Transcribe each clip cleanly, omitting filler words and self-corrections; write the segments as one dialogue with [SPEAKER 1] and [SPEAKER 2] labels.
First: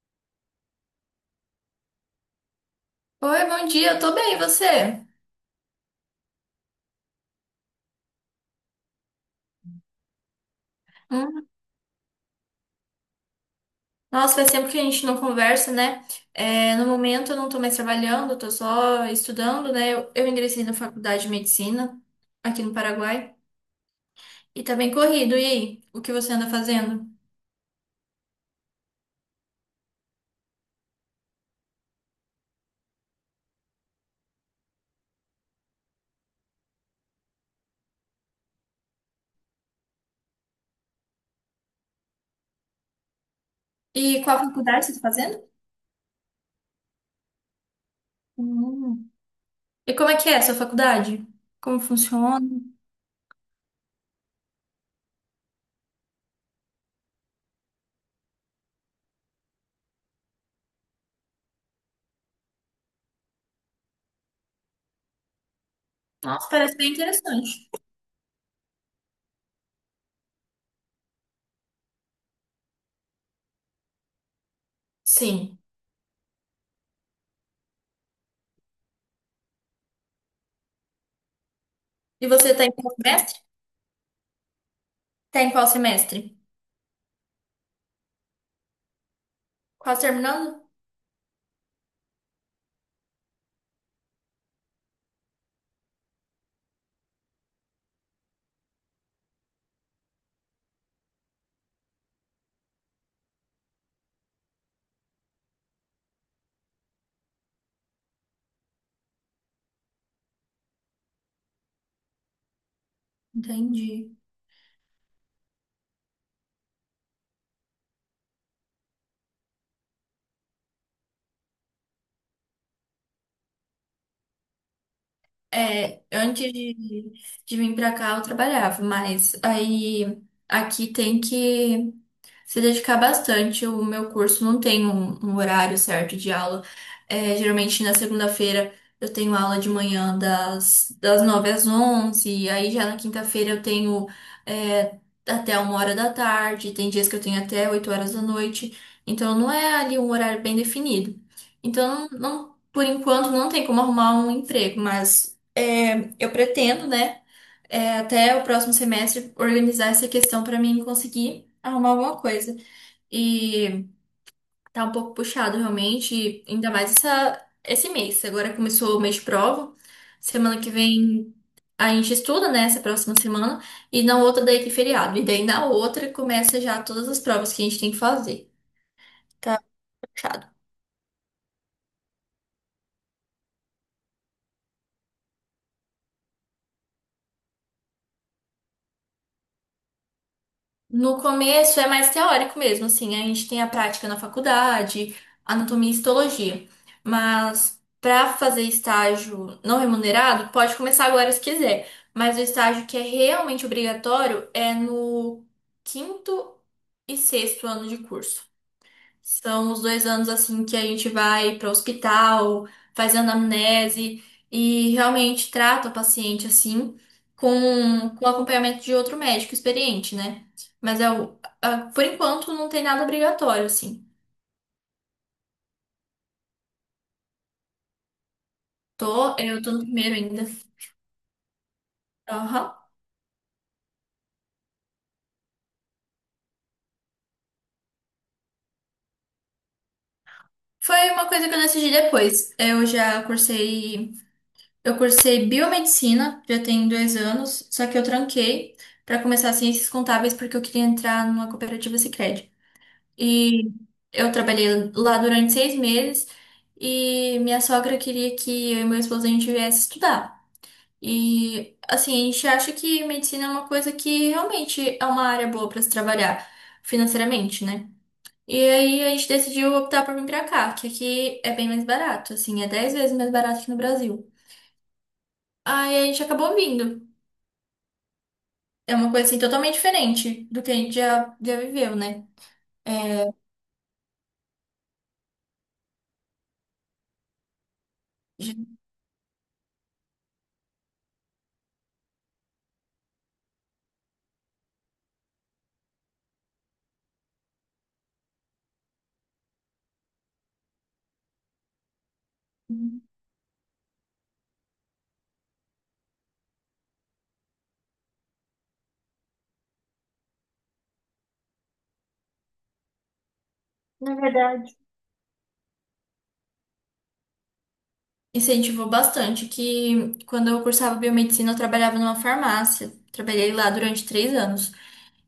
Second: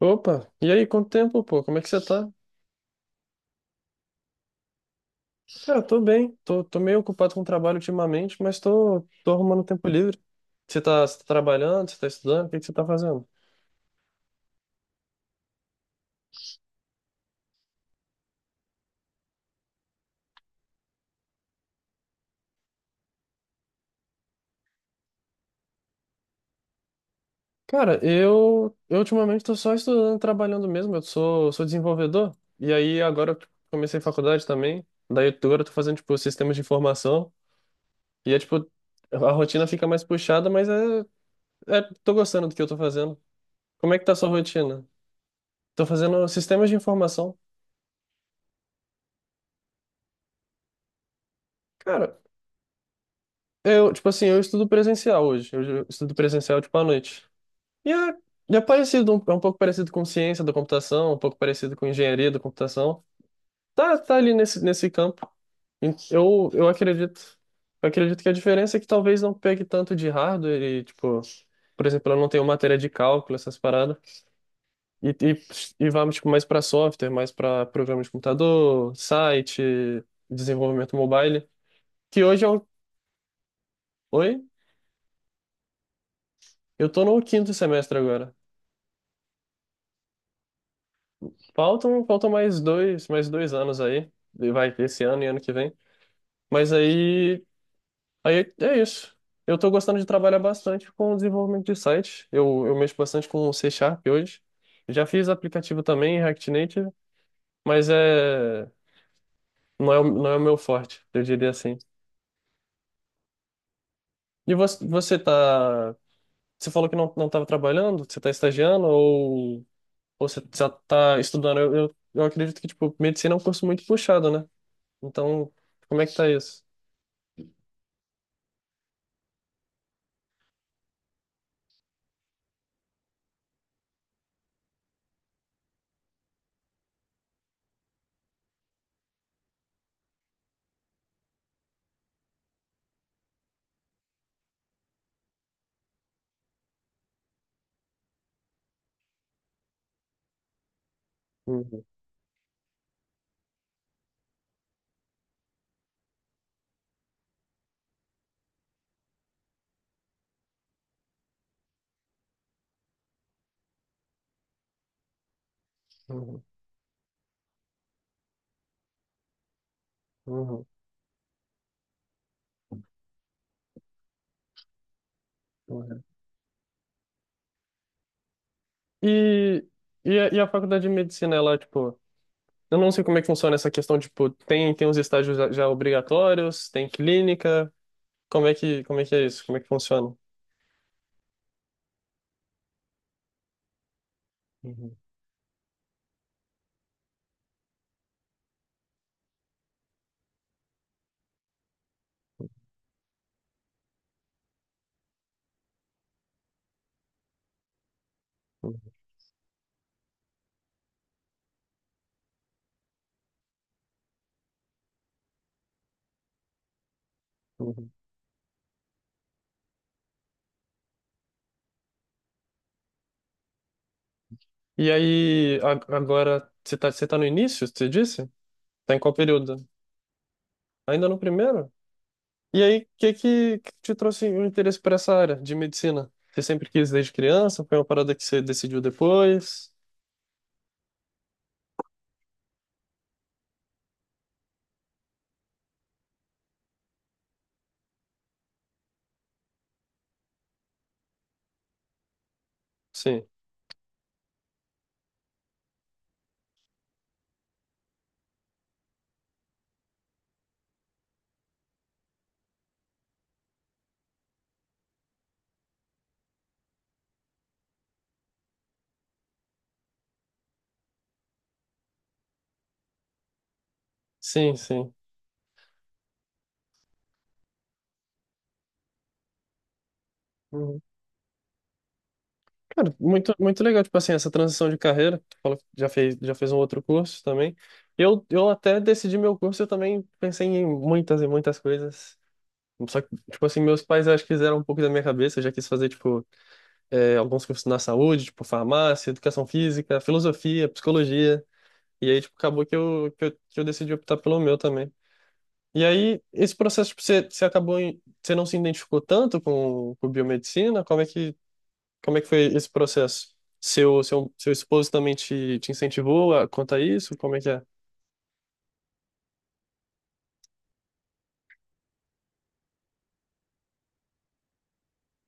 [SPEAKER 1] Opa, e aí, quanto tempo, pô? Como é que você tá?
[SPEAKER 2] Oi, bom dia, eu tô bem, e você?
[SPEAKER 1] Cara, tô bem, tô meio ocupado com o trabalho ultimamente, mas tô arrumando tempo livre. Você tá
[SPEAKER 2] Hum,
[SPEAKER 1] trabalhando, você tá estudando, o que que você tá fazendo?
[SPEAKER 2] Nossa, faz tempo que a gente não conversa, né? É, no momento eu não tô mais trabalhando, eu tô só estudando, né? Eu ingressei na faculdade de medicina aqui no Paraguai e tá bem corrido. E aí, o que você anda fazendo?
[SPEAKER 1] Cara, eu ultimamente tô só estudando, e trabalhando mesmo, eu sou desenvolvedor, e aí agora eu comecei faculdade também, agora eu tô fazendo, tipo, sistemas de informação, e é tipo, a rotina fica mais puxada, mas tô gostando do que eu tô fazendo. Como é que tá a
[SPEAKER 2] E
[SPEAKER 1] sua
[SPEAKER 2] qual
[SPEAKER 1] rotina?
[SPEAKER 2] faculdade você tá fazendo?
[SPEAKER 1] Tô fazendo sistemas de informação.
[SPEAKER 2] Hum. E como é que é a sua faculdade? Como
[SPEAKER 1] Cara,
[SPEAKER 2] funciona?
[SPEAKER 1] Tipo assim, eu estudo presencial hoje. Estudo presencial, tipo, à noite. E é, e é parecido, é um pouco parecido com ciência da computação, um pouco parecido com engenharia da computação. Tá ali nesse campo. E
[SPEAKER 2] Nossa,
[SPEAKER 1] Eu, eu
[SPEAKER 2] parece bem
[SPEAKER 1] acredito.
[SPEAKER 2] interessante.
[SPEAKER 1] Eu acredito que a diferença é que talvez não pegue tanto de hardware e, tipo, por exemplo, eu não tenho matéria de cálculo, essas paradas. E,
[SPEAKER 2] Sim.
[SPEAKER 1] e, e vamos, tipo, mais para software, mais para programa de computador, site, desenvolvimento mobile. Que
[SPEAKER 2] E
[SPEAKER 1] hoje é
[SPEAKER 2] você tá
[SPEAKER 1] o.
[SPEAKER 2] em qual semestre?
[SPEAKER 1] Oi?
[SPEAKER 2] Tá em qual semestre?
[SPEAKER 1] Eu tô no quinto semestre agora.
[SPEAKER 2] Quase terminando?
[SPEAKER 1] Faltam mais dois anos aí. E vai, esse ano e ano que vem. Mas aí é isso. Eu tô gostando de trabalhar bastante com o desenvolvimento de site. Eu mexo bastante com C Sharp hoje. Já fiz aplicativo também em React Native, mas não é o meu forte, eu diria assim.
[SPEAKER 2] Entendi.
[SPEAKER 1] E você falou que não estava trabalhando, você tá estagiando ou você já tá estudando? Eu acredito que, tipo, medicina é um curso muito puxado, né? Então, como
[SPEAKER 2] É,
[SPEAKER 1] é que tá
[SPEAKER 2] antes
[SPEAKER 1] isso?
[SPEAKER 2] de, de vir pra cá eu trabalhava, mas aí aqui tem que se dedicar bastante. O meu curso não tem um horário certo de aula. É, geralmente na segunda-feira eu tenho aula de manhã das 9 às 11. E aí já na quinta-feira eu tenho é, até uma hora da tarde, tem dias que eu tenho até 8 horas da noite. Então não é ali um horário bem definido.
[SPEAKER 1] Hum.
[SPEAKER 2] Então, não, por enquanto não tem como arrumar um emprego, mas é, eu pretendo, né? É, até o próximo semestre organizar essa questão para mim conseguir arrumar alguma coisa. E tá um pouco puxado realmente,
[SPEAKER 1] Uhum,
[SPEAKER 2] e ainda mais esse mês. Agora começou o mês de prova. Semana
[SPEAKER 1] uhum,
[SPEAKER 2] que vem a gente estuda, né? Essa próxima semana. E na outra daí tem feriado. E daí na
[SPEAKER 1] uhum.
[SPEAKER 2] outra começa já todas as provas que a gente tem que fazer. Tá
[SPEAKER 1] E, e a
[SPEAKER 2] puxado.
[SPEAKER 1] faculdade de medicina, ela, tipo, eu não sei como é que funciona essa questão, tipo, tem os estágios já obrigatórios, tem clínica, como é que é isso? Como é que funciona?
[SPEAKER 2] No começo é mais teórico mesmo, assim, a gente tem a prática na
[SPEAKER 1] Uhum,
[SPEAKER 2] faculdade, anatomia e histologia. Mas para fazer estágio não remunerado, pode começar agora se quiser. Mas o estágio que é realmente obrigatório é no quinto e sexto ano de curso.
[SPEAKER 1] uhum,
[SPEAKER 2] São os dois anos assim que a gente vai para o hospital, faz anamnese e realmente trata o paciente assim,
[SPEAKER 1] uhum.
[SPEAKER 2] com acompanhamento de outro médico experiente, né? Mas por enquanto não tem nada obrigatório, assim.
[SPEAKER 1] E aí, agora, você tá no início, você disse? Tá em qual período?
[SPEAKER 2] Eu tô no primeiro ainda.
[SPEAKER 1] Ainda no primeiro? E
[SPEAKER 2] Aham.
[SPEAKER 1] aí, que te trouxe o interesse por essa área de medicina? Você sempre quis desde criança? Foi uma parada que você decidiu depois?
[SPEAKER 2] Foi uma coisa que eu decidi depois. Eu cursei biomedicina, já tem dois anos, só que eu tranquei para começar ciências contábeis porque eu queria entrar numa cooperativa Sicredi.
[SPEAKER 1] Sim,
[SPEAKER 2] E eu trabalhei lá durante seis meses e minha sogra queria que eu e meu esposo a gente viesse estudar. E assim, a gente acha que medicina é uma coisa que realmente é uma área boa para se trabalhar financeiramente, né? E aí a gente decidiu optar por vir pra cá, que aqui é bem mais barato, assim, é 10 vezes mais barato que no Brasil.
[SPEAKER 1] sim, sim.
[SPEAKER 2] Aí a gente acabou vindo. É uma coisa assim totalmente diferente do que a gente já viveu, né?
[SPEAKER 1] Cara,
[SPEAKER 2] É,
[SPEAKER 1] muito, muito legal, tipo assim, essa transição de carreira. Tu falou que já fez um outro curso também. Eu
[SPEAKER 2] já-
[SPEAKER 1] até decidi meu curso, eu também pensei em muitas e muitas coisas. Só que, tipo assim, meus pais acho que fizeram um pouco da minha cabeça. Eu já quis fazer, tipo, alguns cursos na saúde, tipo, farmácia, educação física, filosofia, psicologia. E aí, tipo, acabou que eu decidi optar pelo meu também. E aí, esse processo, tipo, você não se identificou tanto com biomedicina? Como é que foi esse processo? Seu,
[SPEAKER 2] Na
[SPEAKER 1] seu, seu
[SPEAKER 2] verdade,
[SPEAKER 1] esposo também te incentivou a contar isso? Como é que é?
[SPEAKER 2] incentivou bastante, que quando eu cursava biomedicina, eu trabalhava numa farmácia. Trabalhei lá durante três anos.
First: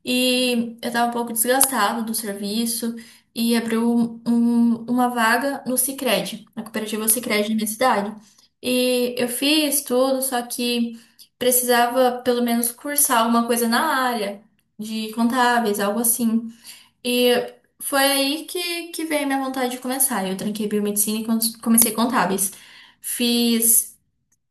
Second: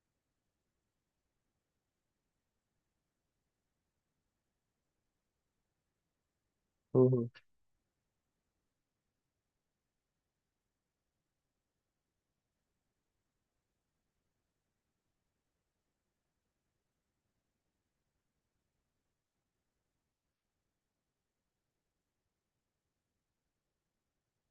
[SPEAKER 2] E eu estava um pouco desgastada do serviço e uma vaga no Sicredi, na cooperativa
[SPEAKER 1] Uhum,
[SPEAKER 2] Sicredi da minha cidade. E eu fiz tudo, só que precisava pelo menos cursar alguma coisa na área de contábeis, algo assim. E foi aí que veio a minha vontade de começar. Eu tranquei biomedicina e comecei contábeis. Fiz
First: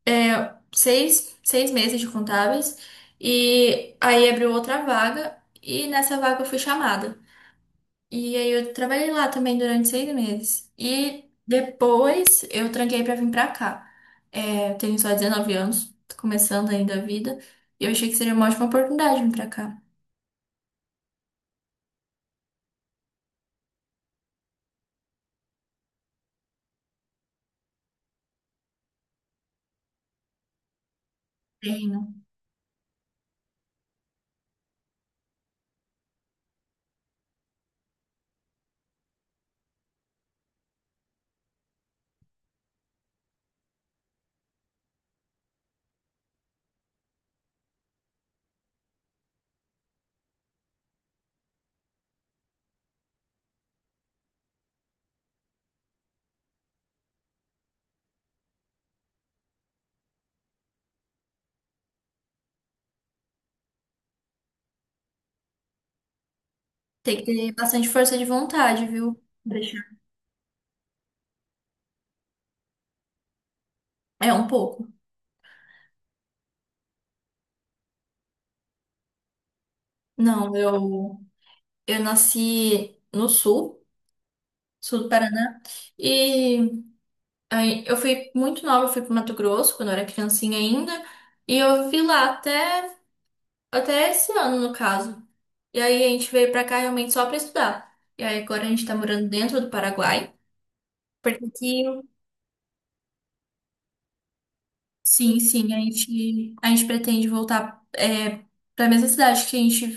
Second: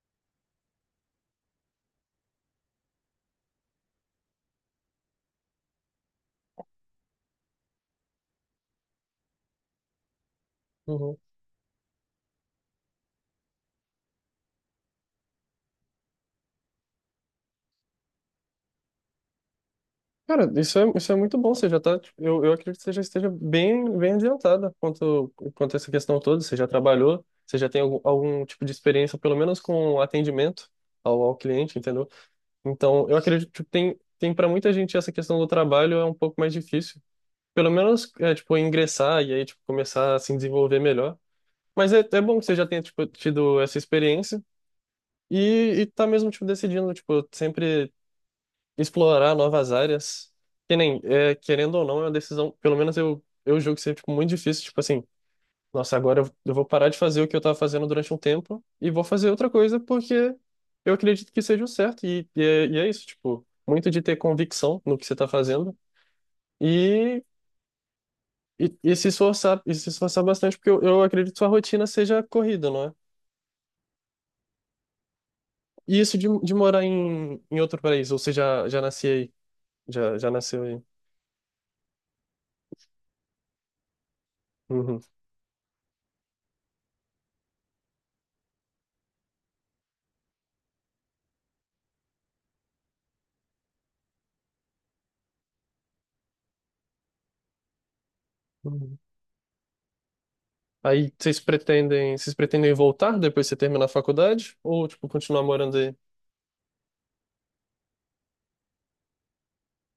[SPEAKER 2] seis meses de contábeis e aí abriu outra vaga e nessa vaga eu fui chamada. E aí eu trabalhei lá também durante seis meses.
[SPEAKER 1] uhum.
[SPEAKER 2] E depois eu tranquei pra vir pra cá. É, eu tenho só 19 anos, tô começando ainda a vida. E eu achei que seria uma ótima oportunidade vir pra cá.
[SPEAKER 1] Cara, isso é muito bom. Você já tá, tipo, eu acredito que você já esteja bem, bem adiantada quanto a essa questão toda. Você já trabalhou, você já tem algum tipo de experiência, pelo menos com atendimento ao cliente,
[SPEAKER 2] Tem,
[SPEAKER 1] entendeu? Então, eu acredito que tem para muita gente essa questão do trabalho é um pouco mais difícil. Pelo menos, tipo, ingressar e aí, tipo, começar a se desenvolver melhor. Mas é bom que você já tenha, tipo, tido essa experiência e tá mesmo, tipo, decidindo, tipo, sempre explorar novas áreas. Que nem, querendo ou não, é uma decisão, pelo menos eu julgo ser, tipo, muito difícil, tipo assim, nossa, agora eu vou parar de fazer o que eu tava fazendo durante um tempo e vou fazer outra coisa porque eu acredito que seja o certo e é isso, tipo, muito de ter convicção no que você tá fazendo. E
[SPEAKER 2] tem que ter bastante força de
[SPEAKER 1] E,
[SPEAKER 2] vontade,
[SPEAKER 1] e se
[SPEAKER 2] viu?
[SPEAKER 1] esforçar, e se esforçar bastante, porque eu acredito que sua rotina seja corrida, não é?
[SPEAKER 2] É um pouco.
[SPEAKER 1] E isso de morar em outro país, ou você já nasci aí? Já
[SPEAKER 2] Não,
[SPEAKER 1] nasceu aí?
[SPEAKER 2] eu nasci no sul,
[SPEAKER 1] Uhum.
[SPEAKER 2] sul do Paraná, e aí eu fui muito nova, eu fui pro Mato Grosso quando eu era criancinha ainda, e eu fui lá até até esse ano no caso. E aí a gente veio pra cá realmente só pra estudar. E aí agora a gente tá
[SPEAKER 1] Uhum.
[SPEAKER 2] morando dentro do Paraguai,
[SPEAKER 1] Aí vocês
[SPEAKER 2] porque aqui,
[SPEAKER 1] pretendem, vocês pretendem voltar depois que você terminar a faculdade? Ou, tipo,
[SPEAKER 2] sim,
[SPEAKER 1] continuar
[SPEAKER 2] sim,
[SPEAKER 1] morando aí?
[SPEAKER 2] a gente pretende voltar é, para mesma cidade que a gente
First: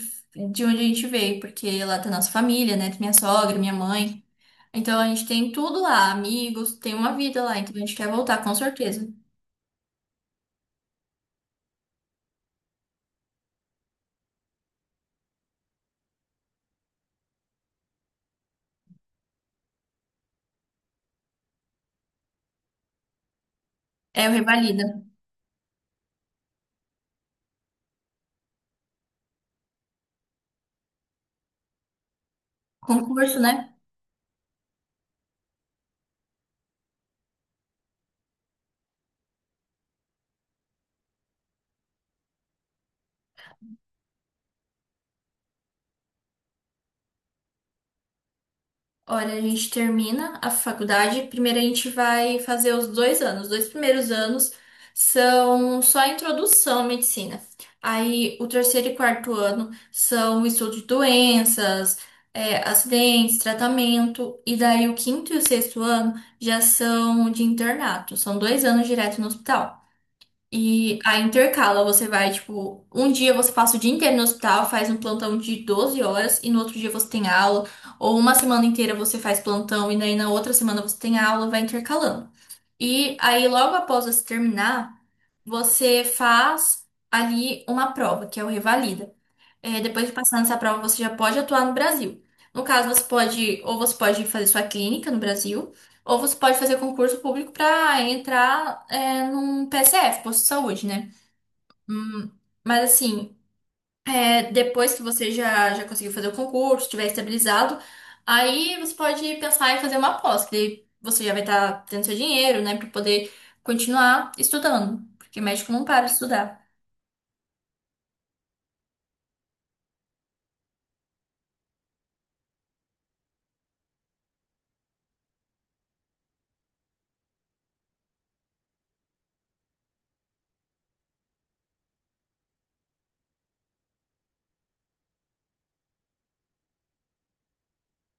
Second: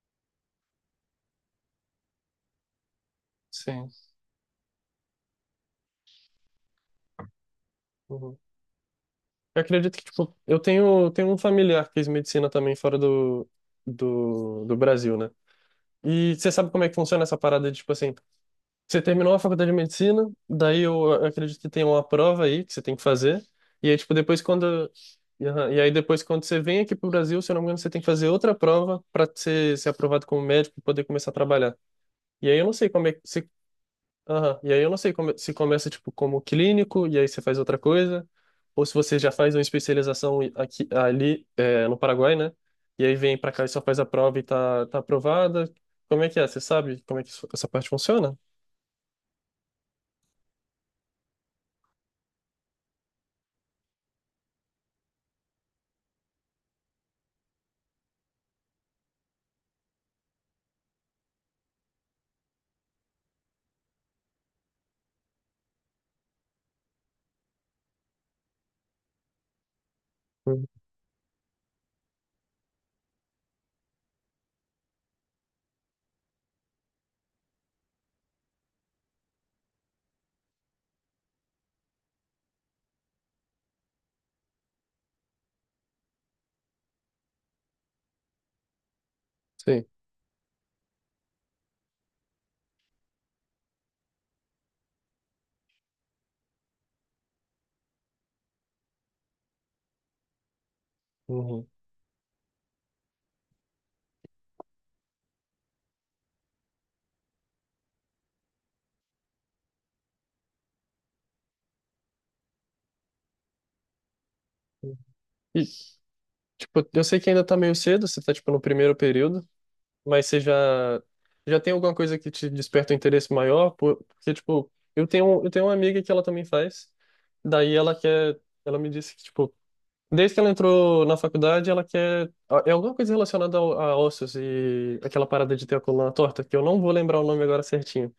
[SPEAKER 2] de onde a gente veio, porque lá tá nossa família, né? Tem minha sogra, minha
[SPEAKER 1] Sim.
[SPEAKER 2] mãe. Então a gente tem tudo lá, amigos, tem uma vida lá, então a gente quer
[SPEAKER 1] Uhum.
[SPEAKER 2] voltar, com certeza.
[SPEAKER 1] Eu acredito que, tipo, eu tenho um familiar que fez medicina também fora do Brasil, né? E você sabe como é que funciona essa parada de, tipo assim, você terminou a faculdade de medicina, daí eu acredito que tem uma prova aí que você tem que fazer. E aí, tipo,
[SPEAKER 2] É o
[SPEAKER 1] depois
[SPEAKER 2] Revalida.
[SPEAKER 1] quando. E aham, e aí depois quando você vem aqui pro Brasil, se eu não me engano, você tem que fazer outra prova para ser aprovado como médico e poder começar a trabalhar. E aí eu não sei como é que
[SPEAKER 2] Concurso,
[SPEAKER 1] se.
[SPEAKER 2] né?
[SPEAKER 1] Aham, e aí eu não sei como, se começa, tipo, como clínico, e aí você faz outra coisa, ou se você já faz uma especialização aqui, ali, no Paraguai, né? E aí vem pra cá e só faz a prova e tá aprovada. Como é que é? Você sabe como é que essa parte funciona?
[SPEAKER 2] Olha, a gente termina a faculdade. Primeiro a gente vai fazer os dois anos. Os dois primeiros anos são só a introdução à medicina. Aí o terceiro e quarto ano são o estudo de doenças, é, acidentes, tratamento. E daí o quinto e o sexto ano já são de internato. São dois anos direto no hospital.
[SPEAKER 1] Hum,
[SPEAKER 2] E aí intercala, você vai, tipo, um dia você passa o dia inteiro no hospital, faz um plantão de 12 horas e no outro dia você tem aula, ou uma semana inteira você faz plantão e daí na outra semana você tem aula, vai intercalando. E aí logo após você terminar, você faz ali uma prova, que é o revalida. É,
[SPEAKER 1] Sim.
[SPEAKER 2] depois de passar nessa prova, você já pode atuar no Brasil. No caso, você pode, ou você pode fazer sua clínica no Brasil, ou você pode fazer concurso público para entrar, é, num PSF, posto de saúde, né?
[SPEAKER 1] Uhum.
[SPEAKER 2] Hum, mas assim, é, depois que você já conseguiu fazer o concurso, estiver estabilizado, aí você pode pensar em fazer uma pós, que daí você já vai estar tendo seu dinheiro, né, para poder continuar estudando, porque
[SPEAKER 1] E,
[SPEAKER 2] médico não para de estudar.
[SPEAKER 1] tipo, eu sei que ainda tá meio cedo, você tá, tipo, no primeiro período, mas você já tem alguma coisa que te desperta um interesse maior? Porque, tipo, eu tenho uma amiga que ela também faz, daí ela quer, ela me disse que, tipo, desde que ela entrou na faculdade, ela quer, é alguma coisa relacionada a ossos e aquela parada de ter a coluna torta, que eu não vou lembrar o nome agora certinho.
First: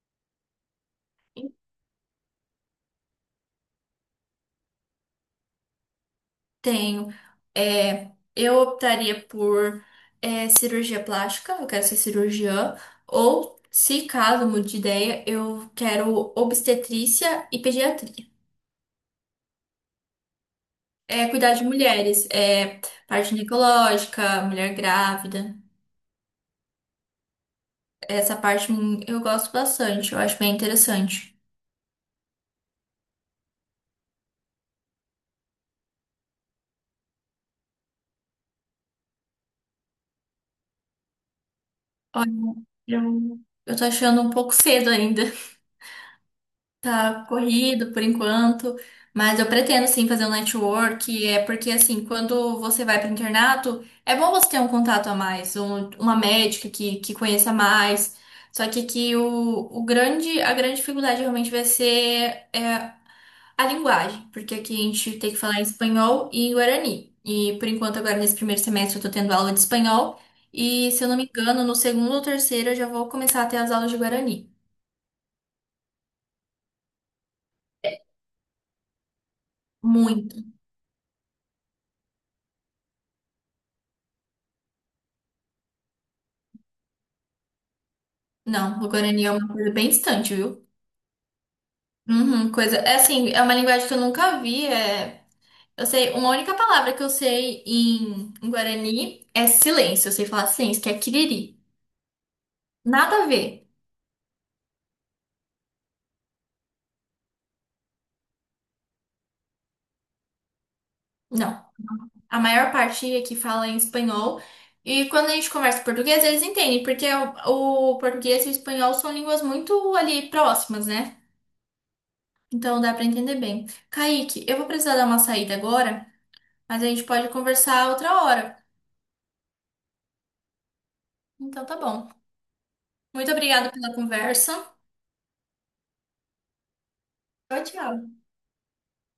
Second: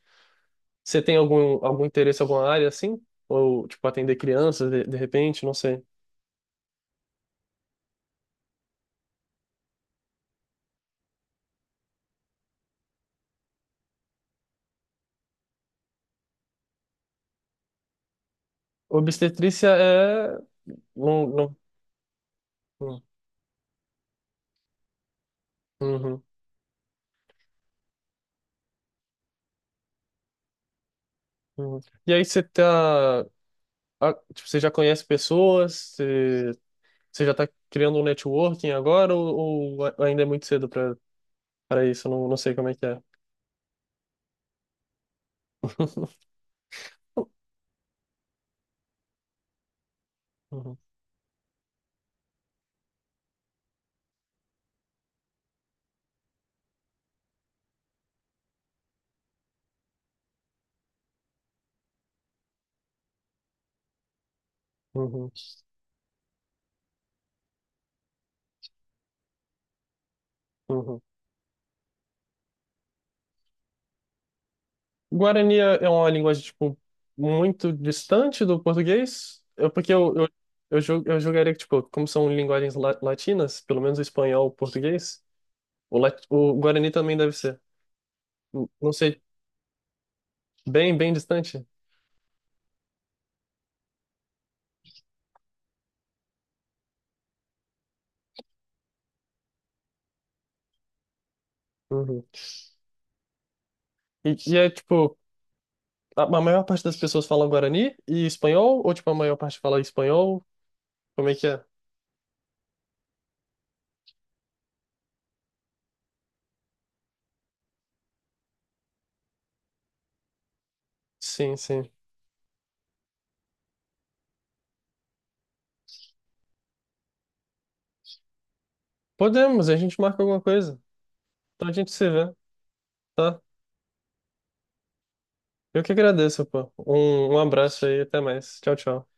[SPEAKER 1] Você tem algum interesse, alguma área, assim? Ou, tipo, atender crianças, de repente, não sei.
[SPEAKER 2] Tenho. É, eu optaria por cirurgia plástica, eu quero ser cirurgiã, ou, se caso mude de ideia, eu quero obstetrícia e pediatria.
[SPEAKER 1] Obstetrícia é? Não,
[SPEAKER 2] É, cuidar
[SPEAKER 1] não.
[SPEAKER 2] de mulheres, é,
[SPEAKER 1] Hum.
[SPEAKER 2] parte ginecológica, mulher grávida,
[SPEAKER 1] Uhum,
[SPEAKER 2] essa parte eu gosto bastante, eu acho bem interessante.
[SPEAKER 1] uhum. E aí você tá, ah, tipo, você já conhece pessoas, você, você já tá criando um networking agora ou ainda é muito cedo para isso? Eu Não,
[SPEAKER 2] Olha,
[SPEAKER 1] não sei como é que é.
[SPEAKER 2] eu, eu tô achando um pouco cedo ainda. Tá corrido por enquanto, mas eu pretendo sim fazer um
[SPEAKER 1] Uhum,
[SPEAKER 2] network, é porque assim, quando você vai para o internato, é bom você ter um contato a mais, uma médica que conheça mais. Só que o grande, a grande dificuldade realmente vai ser é, a linguagem, porque aqui a gente
[SPEAKER 1] uhum,
[SPEAKER 2] tem que falar em espanhol e em guarani. E por enquanto, agora nesse primeiro semestre, eu tô tendo aula de espanhol, e
[SPEAKER 1] uhum.
[SPEAKER 2] se eu não me engano, no segundo ou terceiro eu já vou começar a ter as aulas de guarani.
[SPEAKER 1] Guarani é uma linguagem tipo muito distante do português? Porque
[SPEAKER 2] Muito
[SPEAKER 1] eu julgaria que tipo, como são linguagens latinas, pelo menos o espanhol, o português, o Guarani também deve ser.
[SPEAKER 2] não, o
[SPEAKER 1] Não sei,
[SPEAKER 2] Guarani é uma coisa bem distante, viu?
[SPEAKER 1] bem bem distante.
[SPEAKER 2] Uhum, coisa. É assim, é uma linguagem que eu nunca vi. É... eu sei, uma única palavra que eu sei em, em Guarani é silêncio. Eu sei falar silêncio, que é kiriri.
[SPEAKER 1] Uhum.
[SPEAKER 2] Nada a ver.
[SPEAKER 1] E é tipo a maior parte das pessoas fala Guarani e espanhol? Ou, tipo, a maior parte fala espanhol? Como é que é?
[SPEAKER 2] Não. A maior parte aqui fala em espanhol. E quando a gente conversa em português, eles entendem, porque é o português e o espanhol são línguas muito ali próximas, né?
[SPEAKER 1] Sim, sim.
[SPEAKER 2] Então dá pra entender bem. Kaique, eu vou precisar dar uma saída agora, mas a gente pode conversar outra hora.
[SPEAKER 1] Podemos, a gente marca alguma coisa.
[SPEAKER 2] Então
[SPEAKER 1] Então a
[SPEAKER 2] tá
[SPEAKER 1] gente
[SPEAKER 2] bom.
[SPEAKER 1] se vê,
[SPEAKER 2] Muito
[SPEAKER 1] tá?
[SPEAKER 2] obrigada pela conversa.
[SPEAKER 1] Eu que agradeço, pô. Um
[SPEAKER 2] Tchau,
[SPEAKER 1] abraço
[SPEAKER 2] tchau.
[SPEAKER 1] aí, até mais. Tchau, tchau.